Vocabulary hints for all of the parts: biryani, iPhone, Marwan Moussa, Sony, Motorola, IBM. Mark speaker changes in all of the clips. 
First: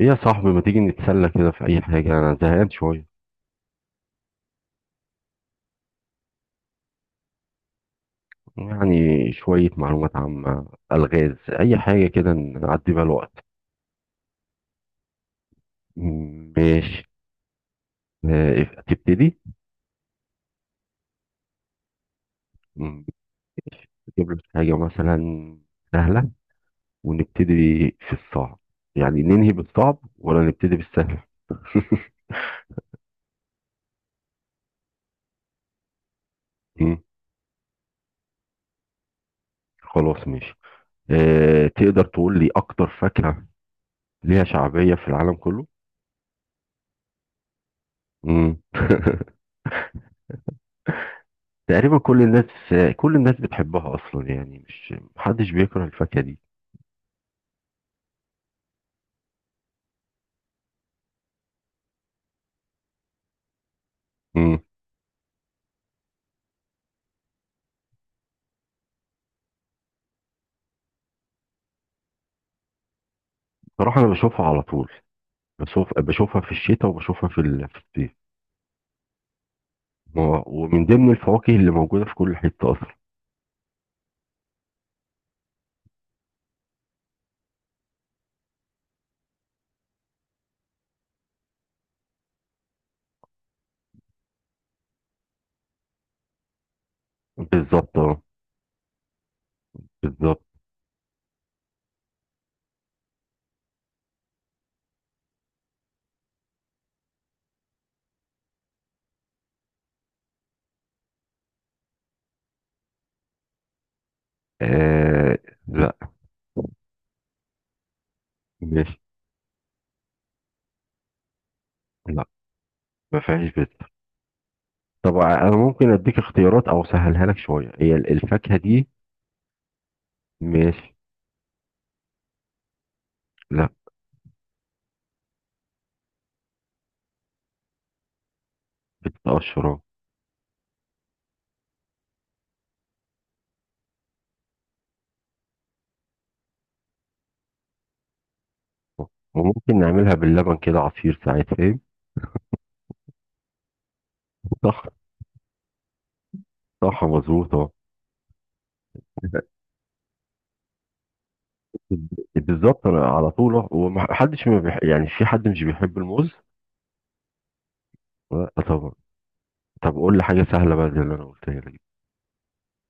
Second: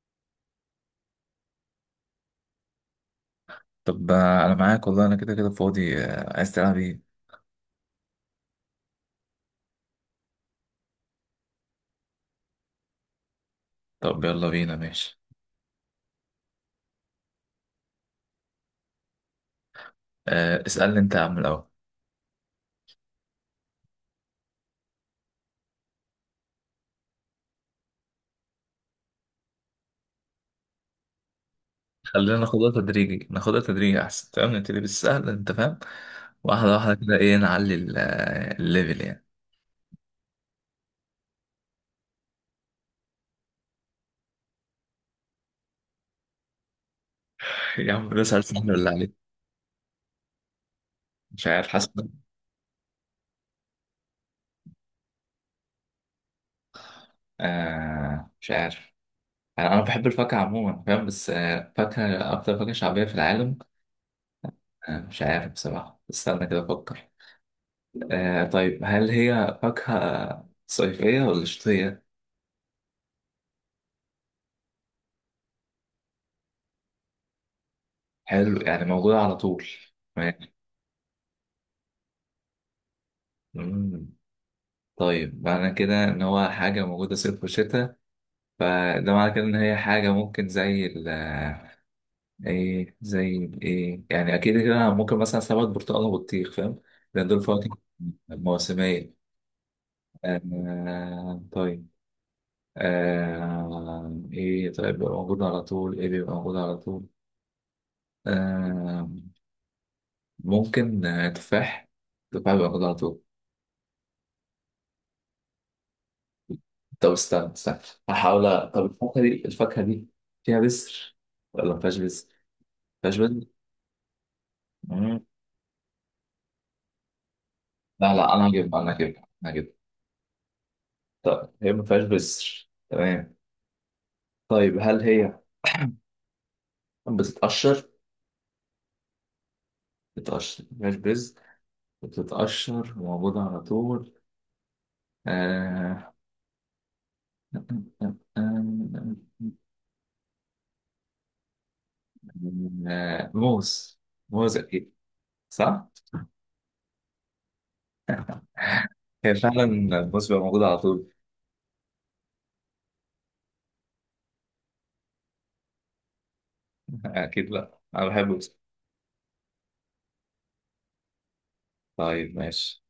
Speaker 1: ايه يا صاحبي، ما تيجي نتسلى كده في اي حاجة؟ انا زهقان شوية.
Speaker 2: طب انا معاك والله، انا كده كده فاضي. عايز تلعب ايه؟
Speaker 1: يعني شوية معلومات عامة، الغاز، اي حاجة كده نعدي بيها الوقت.
Speaker 2: طب يلا بينا. ماشي.
Speaker 1: ماشي. تبتدي.
Speaker 2: اسألني انت يا عم الاول.
Speaker 1: م- نجيب لك حاجة مثلا سهلة ونبتدي في الصعب، يعني ننهي بالصعب ولا نبتدي بالسهل؟
Speaker 2: خلينا ناخدها تدريجي ناخدها تدريجي احسن. تمام، نبتدي بالسهل، انت فاهم. واحدة واحدة
Speaker 1: م،
Speaker 2: كده، ايه، نعلي الليفل يعني.
Speaker 1: خلاص ماشي. تقدر تقول لي اكتر فاكهة ليها شعبية في العالم كله؟
Speaker 2: يا عم، بسأل
Speaker 1: م.
Speaker 2: سهل ولا عليك؟ مش عارف، حاسس.
Speaker 1: تقريبا كل الناس، كل الناس بتحبها اصلا. يعني مش محدش بيكره الفاكهه دي.
Speaker 2: مش عارف. انا بحب الفاكهة عموما فاهم، بس فاكهة، اكتر فاكهة شعبية في العالم.
Speaker 1: امم
Speaker 2: مش عارف بصراحة، استنى كده افكر. طيب، هل هي فاكهة صيفية ولا شتوية؟
Speaker 1: بصراحه انا بشوفها على طول، بشوفها في الشتاء وبشوفها في في الصيف.
Speaker 2: حلو، يعني موجودة على طول.
Speaker 1: و-
Speaker 2: ماشي.
Speaker 1: ومن ضمن الفواكه اللي موجوده في كل حته اصلا.
Speaker 2: مم. طيب، معنى كده إن هو حاجة موجودة صيف وشتاء، فده معنى كده إن هي حاجة ممكن زي إيه، زي إيه يعني. أكيد كده أنا ممكن مثلا سمك برتقال وبطيخ، فاهم، لأن دول فواكه
Speaker 1: بالظبط اه.
Speaker 2: موسمية.
Speaker 1: بالظبط.
Speaker 2: طيب. إيه، طيب، بيبقى موجود على طول، إيه بيبقى موجود على طول. آه ممكن تفاح. تفاح بيبقى موجود على طول.
Speaker 1: آه لا.
Speaker 2: طب استنى استنى، هحاول طب
Speaker 1: ماشي.
Speaker 2: الفاكهة دي فيها بذر ولا ما فيهاش
Speaker 1: لا،
Speaker 2: بذر؟ ما فيهاش
Speaker 1: ما
Speaker 2: بذر؟
Speaker 1: فيهاش بس. طب
Speaker 2: مم.
Speaker 1: انا ممكن اديك اختيارات او اسهلها لك شويه، هي
Speaker 2: لا لا، انا
Speaker 1: الفاكهه
Speaker 2: هجيبها
Speaker 1: دي.
Speaker 2: انا هجيبها انا هجيبها.
Speaker 1: ماشي.
Speaker 2: طب هي ما فيهاش بذر، تمام.
Speaker 1: لا.
Speaker 2: طيب هل هي بتتقشر؟
Speaker 1: بتتقشر آه.
Speaker 2: بتتقشر، ما فيهاش بذر، بتتقشر وموجودة على طول. آه...
Speaker 1: وممكن نعملها باللبن كده عصير ساعات فاهم.
Speaker 2: موز. موز
Speaker 1: صح.
Speaker 2: أكيد. صح؟
Speaker 1: صح مظبوط آه.
Speaker 2: هي فعلا الموز بيبقى موجود على طول.
Speaker 1: بالظبط انا على طول أه. ومحدش ما بيح... يعني في حد مش بيحب الموز؟
Speaker 2: أكيد لأ، أنا بحب الموز.
Speaker 1: لا طبعا. طب قول لي حاجه سهله بقى زي اللي انا قلتها لك.
Speaker 2: طيب ماشي.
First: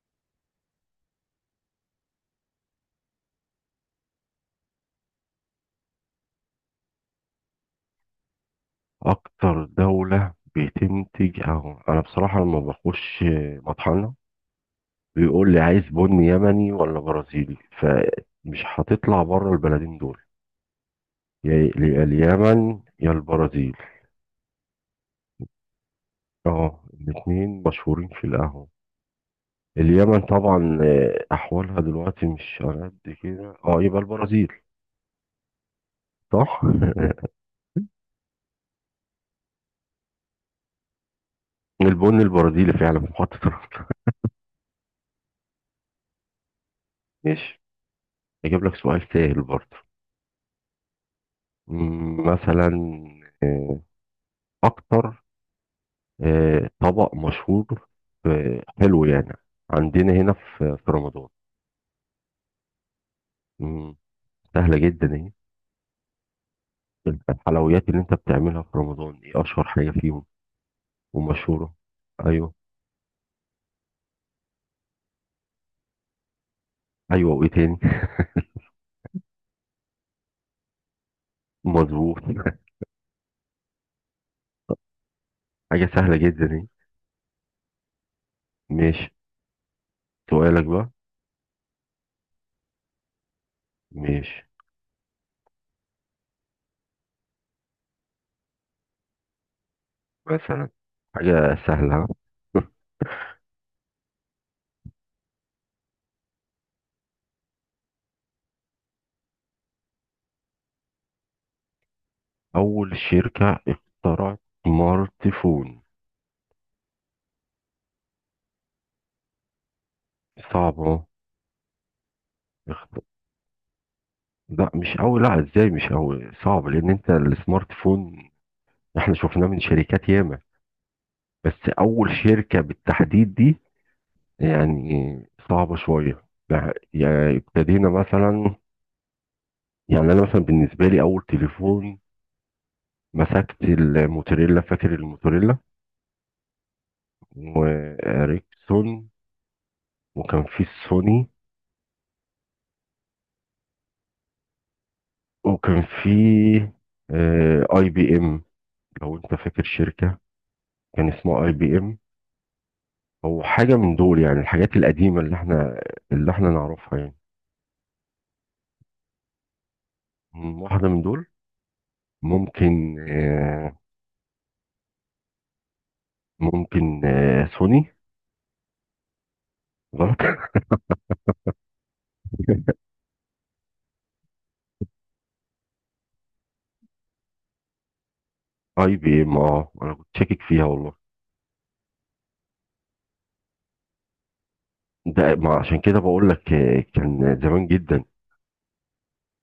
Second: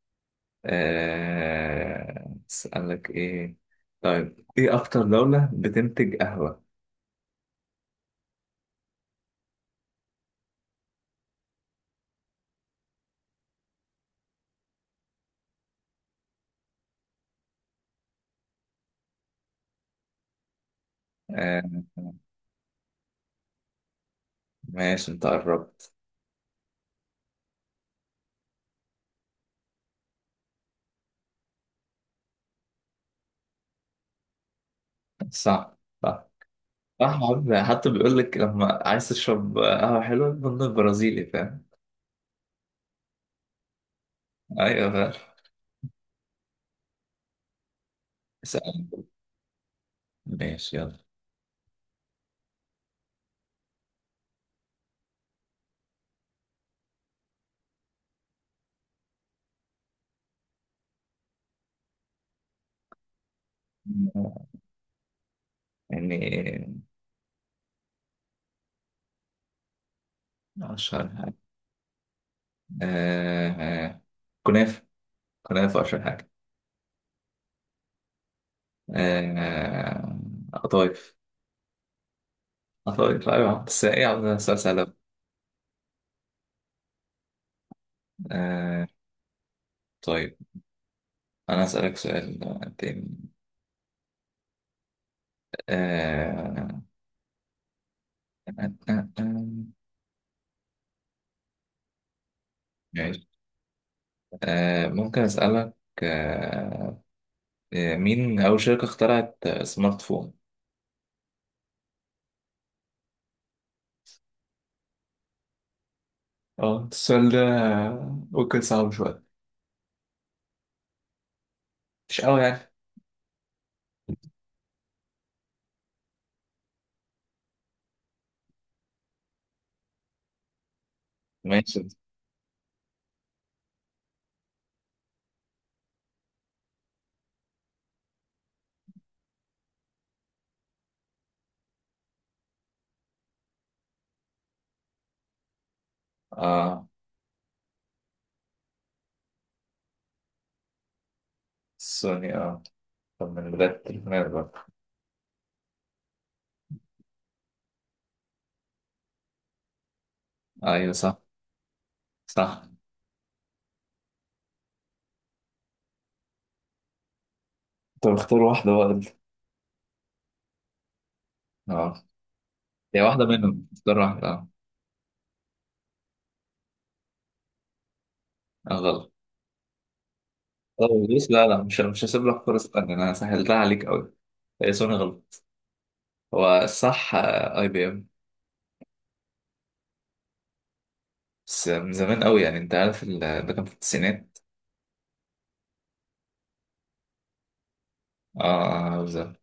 Speaker 2: أسألك إيه. طيب إيه أكتر دولة بتنتج قهوة؟
Speaker 1: اكتر دوله بتنتج، اهو انا بصراحه لما بخش مطحنه بيقول لي عايز بن يمني ولا برازيلي، فمش هتطلع بره البلدين دول، يا
Speaker 2: آه،
Speaker 1: يا اليمن يا البرازيل.
Speaker 2: ماشي، أنت قربت.
Speaker 1: اه الاتنين مشهورين في القهوه. اليمن طبعا احوالها دلوقتي مش على قد كده، اه، يبقى البرازيل.
Speaker 2: صح صح.
Speaker 1: صح.
Speaker 2: صح عم. حتى بيقول لك لما عايز تشرب قهوة حلوة، بن البرازيلي، فاهم.
Speaker 1: البن البرازيلي فعلا في محطة الرمل.
Speaker 2: أيوه فاهم.
Speaker 1: ماشي. اجيب لك
Speaker 2: اسأل.
Speaker 1: سؤال سهل برضه.
Speaker 2: ماشي يلا.
Speaker 1: مثلا آه، اكتر طبق مشهور حلو يعني عندنا هنا في رمضان. مم، سهلة جدا اهي.
Speaker 2: يعني،
Speaker 1: الحلويات اللي انت بتعملها في رمضان، ايه اشهر حاجة فيهم
Speaker 2: أشهر حاجة.
Speaker 1: ومشهورة؟ ايوه.
Speaker 2: آه، آه، كنافة. كنافة أشهر حاجة.
Speaker 1: ايوه وايه تاني؟
Speaker 2: آه، قطايف.
Speaker 1: مظبوط.
Speaker 2: قطايف أيوه. بس إيه يا عم ده سؤال سهل أوي.
Speaker 1: حاجة سهلة جدا اهي.
Speaker 2: آه،
Speaker 1: ماشي.
Speaker 2: طيب.
Speaker 1: سؤالك بقى.
Speaker 2: أنا أسألك سؤال تاني.
Speaker 1: ماشي.
Speaker 2: آه...
Speaker 1: مثلا حاجة سهلة ها؟
Speaker 2: ماشي. ممكن أسألك. آه... مين أول شركة اخترعت سمارت فون؟
Speaker 1: أول شركة اخترعت سمارت فون.
Speaker 2: اه السؤال ده ممكن صعب شوية،
Speaker 1: صعب أهو.
Speaker 2: مش قوي يعني.
Speaker 1: اخ- لا، مش أول. لا، إزاي مش أول؟ صعب لأن أنت السمارت فون إحنا شفناه من شركات ياما. بس
Speaker 2: ماشي.
Speaker 1: أول شركة بالتحديد دي يعني صعبة شوية. لا، يعني ابتدينا مثلا، يعني أنا مثلا بالنسبة لي أول تليفون مسكت الموتوريلا، فاكر الموتوريلا
Speaker 2: آه
Speaker 1: وإريكسون؟ وكان في السوني،
Speaker 2: سوني. طب من بداية التليفونات بقى.
Speaker 1: وكان في اي بي ام، لو انت فاكر شركة
Speaker 2: أيوة
Speaker 1: كان
Speaker 2: صح.
Speaker 1: اسمها اي بي ام،
Speaker 2: صح.
Speaker 1: او حاجة من دول، يعني الحاجات القديمة اللي احنا نعرفها يعني.
Speaker 2: طب اختار واحدة بقى انت.
Speaker 1: واحدة من دول.
Speaker 2: اه،
Speaker 1: ممكن
Speaker 2: هي واحدة منهم، اختار واحدة. اه.
Speaker 1: ممكن سوني.
Speaker 2: غلط.
Speaker 1: غلط.
Speaker 2: طب بص، لا لا، مش هسيب لك فرصة تانية، أنا سهلتها عليك أوي. هي سوني غلط، هو صح اي بي ام.
Speaker 1: اي بي ام. اه انا كنت شاكك فيها والله.
Speaker 2: بس من زمان قوي يعني، انت عارف ده كان في التسعينات.
Speaker 1: ده ما عشان كده بقول لك، كان زمان جدا،
Speaker 2: اه بالظبط.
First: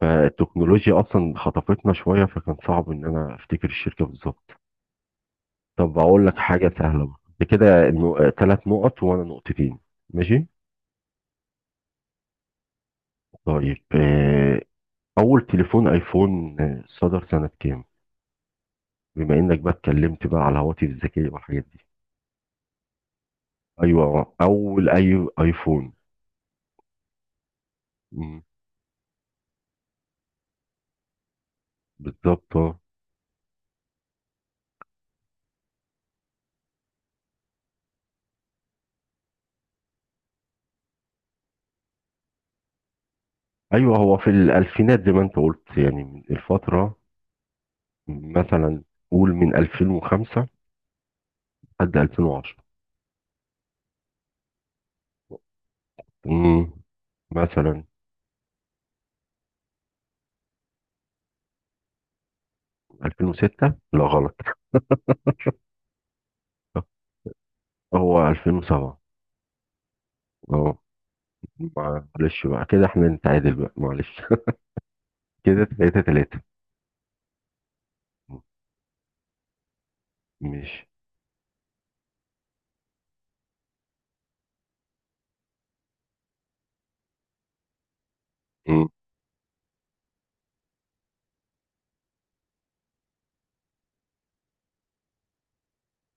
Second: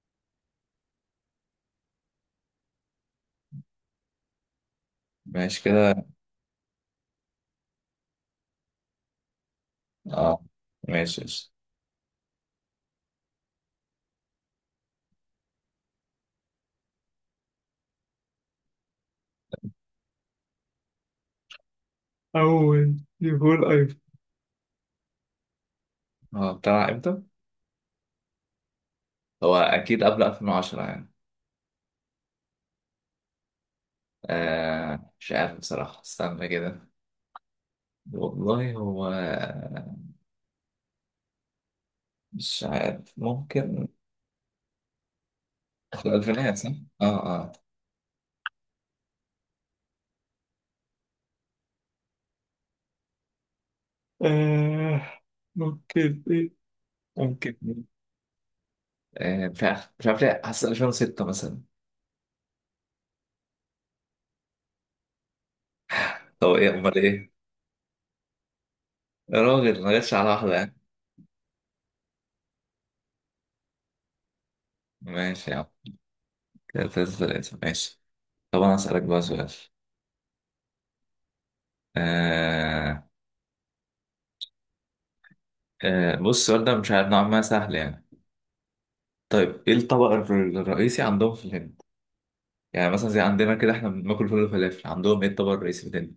Speaker 1: فالتكنولوجيا اصلا خطفتنا شوية، فكان صعب ان انا افتكر الشركة بالظبط.
Speaker 2: ماشي
Speaker 1: طب
Speaker 2: كده.
Speaker 1: اقول لك حاجة سهلة بقى. ده كده ثلاث نقط وانا نقطتين.
Speaker 2: اه
Speaker 1: ماشي.
Speaker 2: ماشي ماشي.
Speaker 1: طيب، اول تليفون ايفون صدر سنة كام، بما انك بقى اتكلمت بقى على الهواتف الذكية والحاجات دي؟
Speaker 2: أول يقول أيوة.
Speaker 1: ايوه اول ايفون.
Speaker 2: هو طلع امتى؟
Speaker 1: مم،
Speaker 2: هو اكيد قبل 2010 يعني.
Speaker 1: بالظبط آه.
Speaker 2: مش عارف بصراحة، استنى كده. والله هو مش عارف، ممكن.
Speaker 1: ايوه هو في الالفينات زي ما انت قلت، يعني
Speaker 2: في
Speaker 1: من
Speaker 2: الألفينات صح؟
Speaker 1: الفترة،
Speaker 2: اه اه.
Speaker 1: مثلا قول من 2005 لحد 2010.
Speaker 2: آه ممكن إيه،
Speaker 1: مم،
Speaker 2: ممكن.
Speaker 1: مثلا
Speaker 2: مش عارف مش عارف ليه، حاسس 2006 مثلا.
Speaker 1: 2006. لا غلط.
Speaker 2: طب ايه امال ايه؟
Speaker 1: هو 2007.
Speaker 2: يا راجل ما جاتش على واحدة يعني.
Speaker 1: اه معلش بقى، كده احنا نتعادل بقى معلش.
Speaker 2: ماشي يا عم.
Speaker 1: كده تلاتة تلاتة.
Speaker 2: كده تلاتة تلاتة ماشي. طب أنا هسألك بقى سؤال.
Speaker 1: ماشي.
Speaker 2: آه بص، السؤال ده مش عارف، نوعا ما سهل يعني. طيب إيه الطبق الرئيسي عندهم في الهند؟ يعني مثلا زي عندنا كده إحنا بناكل فول وفلافل، عندهم إيه الطبق الرئيسي في الهند؟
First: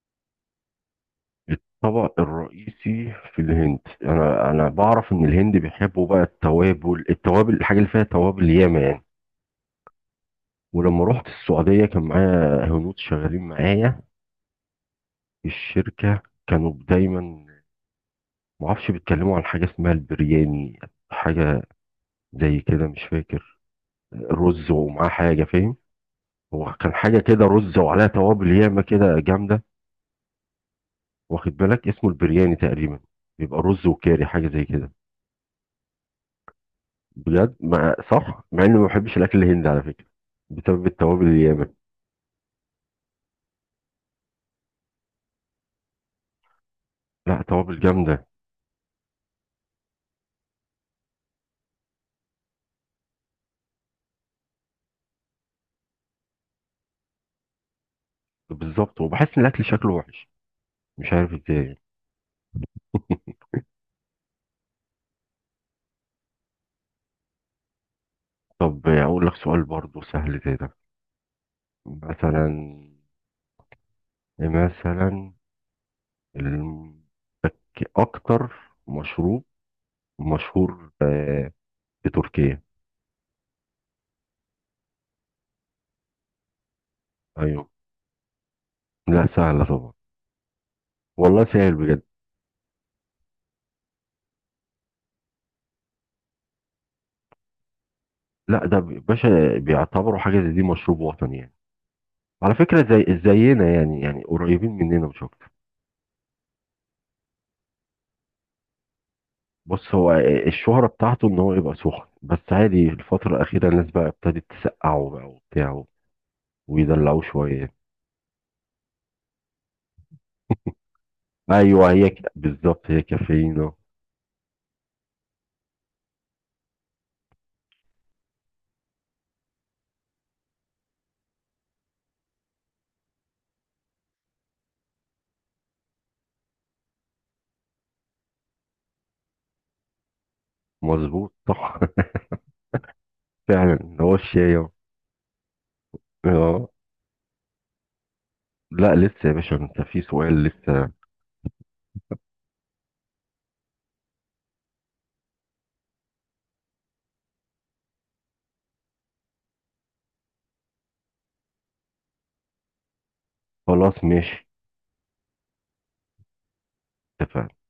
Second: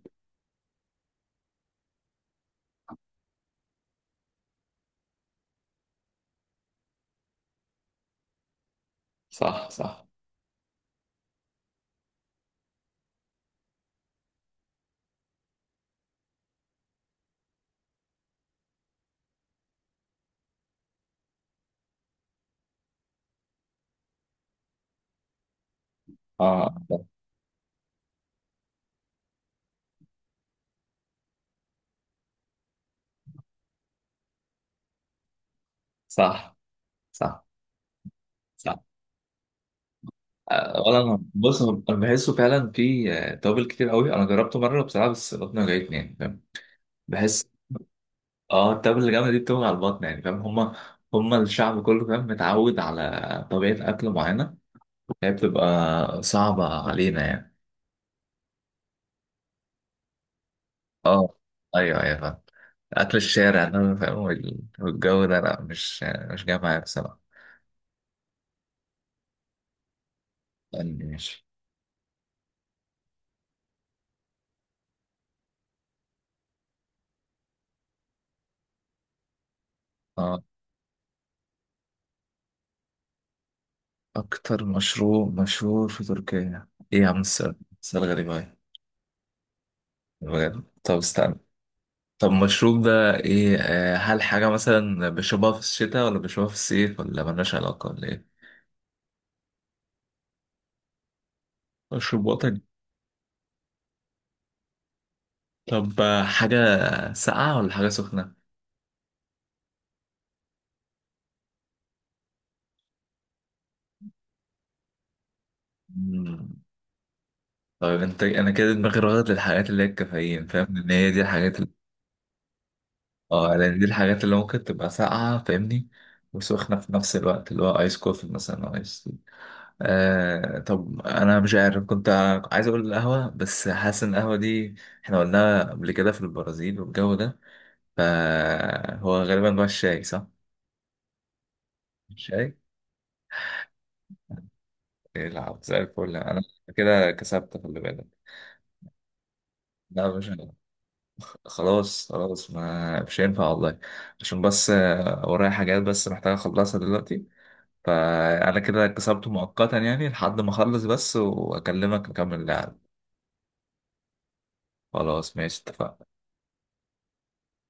Speaker 1: الطبق الرئيسي في الهند، انا بعرف ان الهند بيحبوا بقى التوابل، التوابل، الحاجه اللي فيها توابل ياما يعني.
Speaker 2: صح صح.
Speaker 1: ولما رحت السعوديه كان معايا هنود شغالين معايا في الشركه، كانوا دايما، ما اعرفش، بيتكلموا عن حاجه اسمها البرياني. حاجه زي كده، مش فاكر، رز ومعاه حاجه فاهم. هو
Speaker 2: آه
Speaker 1: كان حاجه كده رز وعليها توابل ياما كده جامده، واخد بالك؟ اسمه البرياني تقريبا، بيبقى رز وكاري حاجه زي كده.
Speaker 2: صح. صح
Speaker 1: بجد مع، صح، مع اني
Speaker 2: صح.
Speaker 1: ما بحبش الاكل الهندي على فكره بسبب
Speaker 2: ولا أنا،
Speaker 1: التوابل
Speaker 2: بص
Speaker 1: الياما.
Speaker 2: أنا بحسه فعلا في توابل كتير قوي، أنا جربته مرة بصراحة بس بطني وجعتني يعني فاهم.
Speaker 1: لا
Speaker 2: بحس،
Speaker 1: توابل جامده.
Speaker 2: اه، التبة اللي جامدة دي بتبقى على البطن يعني فاهم. هما الشعب كله فاهم، متعود على طبيعة أكل معينة، هي بتبقى صعبة علينا يعني.
Speaker 1: بالظبط، وبحس ان الاكل شكله وحش، مش عارف
Speaker 2: اه
Speaker 1: ازاي.
Speaker 2: أيوه أيوه فاهم. أكل الشارع ده فاهم والجو ده لأ، مش جاي معايا بصراحة.
Speaker 1: طب اقول لك سؤال برضو سهل زي ده.
Speaker 2: يعني ماشي.
Speaker 1: مثلا، مثلا ال- اكتر مشروب
Speaker 2: اه
Speaker 1: مشهور في تركيا.
Speaker 2: أكتر مشروب مشهور في تركيا. إيه يا عم السؤال؟
Speaker 1: ايوه.
Speaker 2: سؤال غريب أوي.
Speaker 1: لا سهله طبعا.
Speaker 2: بجد، طب استنى.
Speaker 1: والله سهل بجد.
Speaker 2: طب المشروب ده إيه، هل حاجة مثلا بيشربوها في الشتاء ولا بيشربوها في الصيف ولا ملهاش علاقة ولا إيه؟
Speaker 1: لا ده باشا، بيعتبروا حاجه زي دي مشروب وطني يعني.
Speaker 2: مشروب
Speaker 1: على
Speaker 2: وطني.
Speaker 1: فكره زي زينا يعني، قريبين مننا مش اكتر.
Speaker 2: طب حاجة ساقعة ولا حاجة سخنة؟
Speaker 1: بص، هو الشهرة بتاعته ان هو يبقى سخن، بس عادي الفترة الأخيرة الناس بقى ابتدت تسقعه بقى وبتاع،
Speaker 2: مم.
Speaker 1: ويدلعوه شوية.
Speaker 2: طيب انت، انا كده دماغي راغد للحاجات اللي هي الكافيين، فاهم ان هي دي الحاجات اللي...
Speaker 1: أيوه هي بالظبط هي
Speaker 2: اه
Speaker 1: كافيين.
Speaker 2: لان دي الحاجات اللي ممكن تبقى ساقعة فاهمني، وسخنة في نفس الوقت، اللي هو ايس كوفي مثلا او ايس تي. طب انا مش عارف، كنت عايز اقول القهوة، بس حاسس ان القهوة دي احنا قلناها قبل كده في البرازيل والجو ده. فهو غالبا بقى الشاي صح؟
Speaker 1: مظبوط صح.
Speaker 2: الشاي؟
Speaker 1: فعلا هو الشاي أهو.
Speaker 2: يلعب زي الفل انا.
Speaker 1: اه
Speaker 2: كده كسبت، خلي بالك.
Speaker 1: لا، لسه يا باشا انت في
Speaker 2: لا، مش
Speaker 1: سؤال لسه.
Speaker 2: خلاص خلاص، ما مش هينفع والله. عشان بس ورايا حاجات بس محتاج اخلصها دلوقتي. فانا كده كسبت مؤقتا يعني، لحد ما اخلص بس واكلمك نكمل اللعب.
Speaker 1: خلاص ماشي
Speaker 2: خلاص ماشي اتفقنا.
Speaker 1: اتفقنا.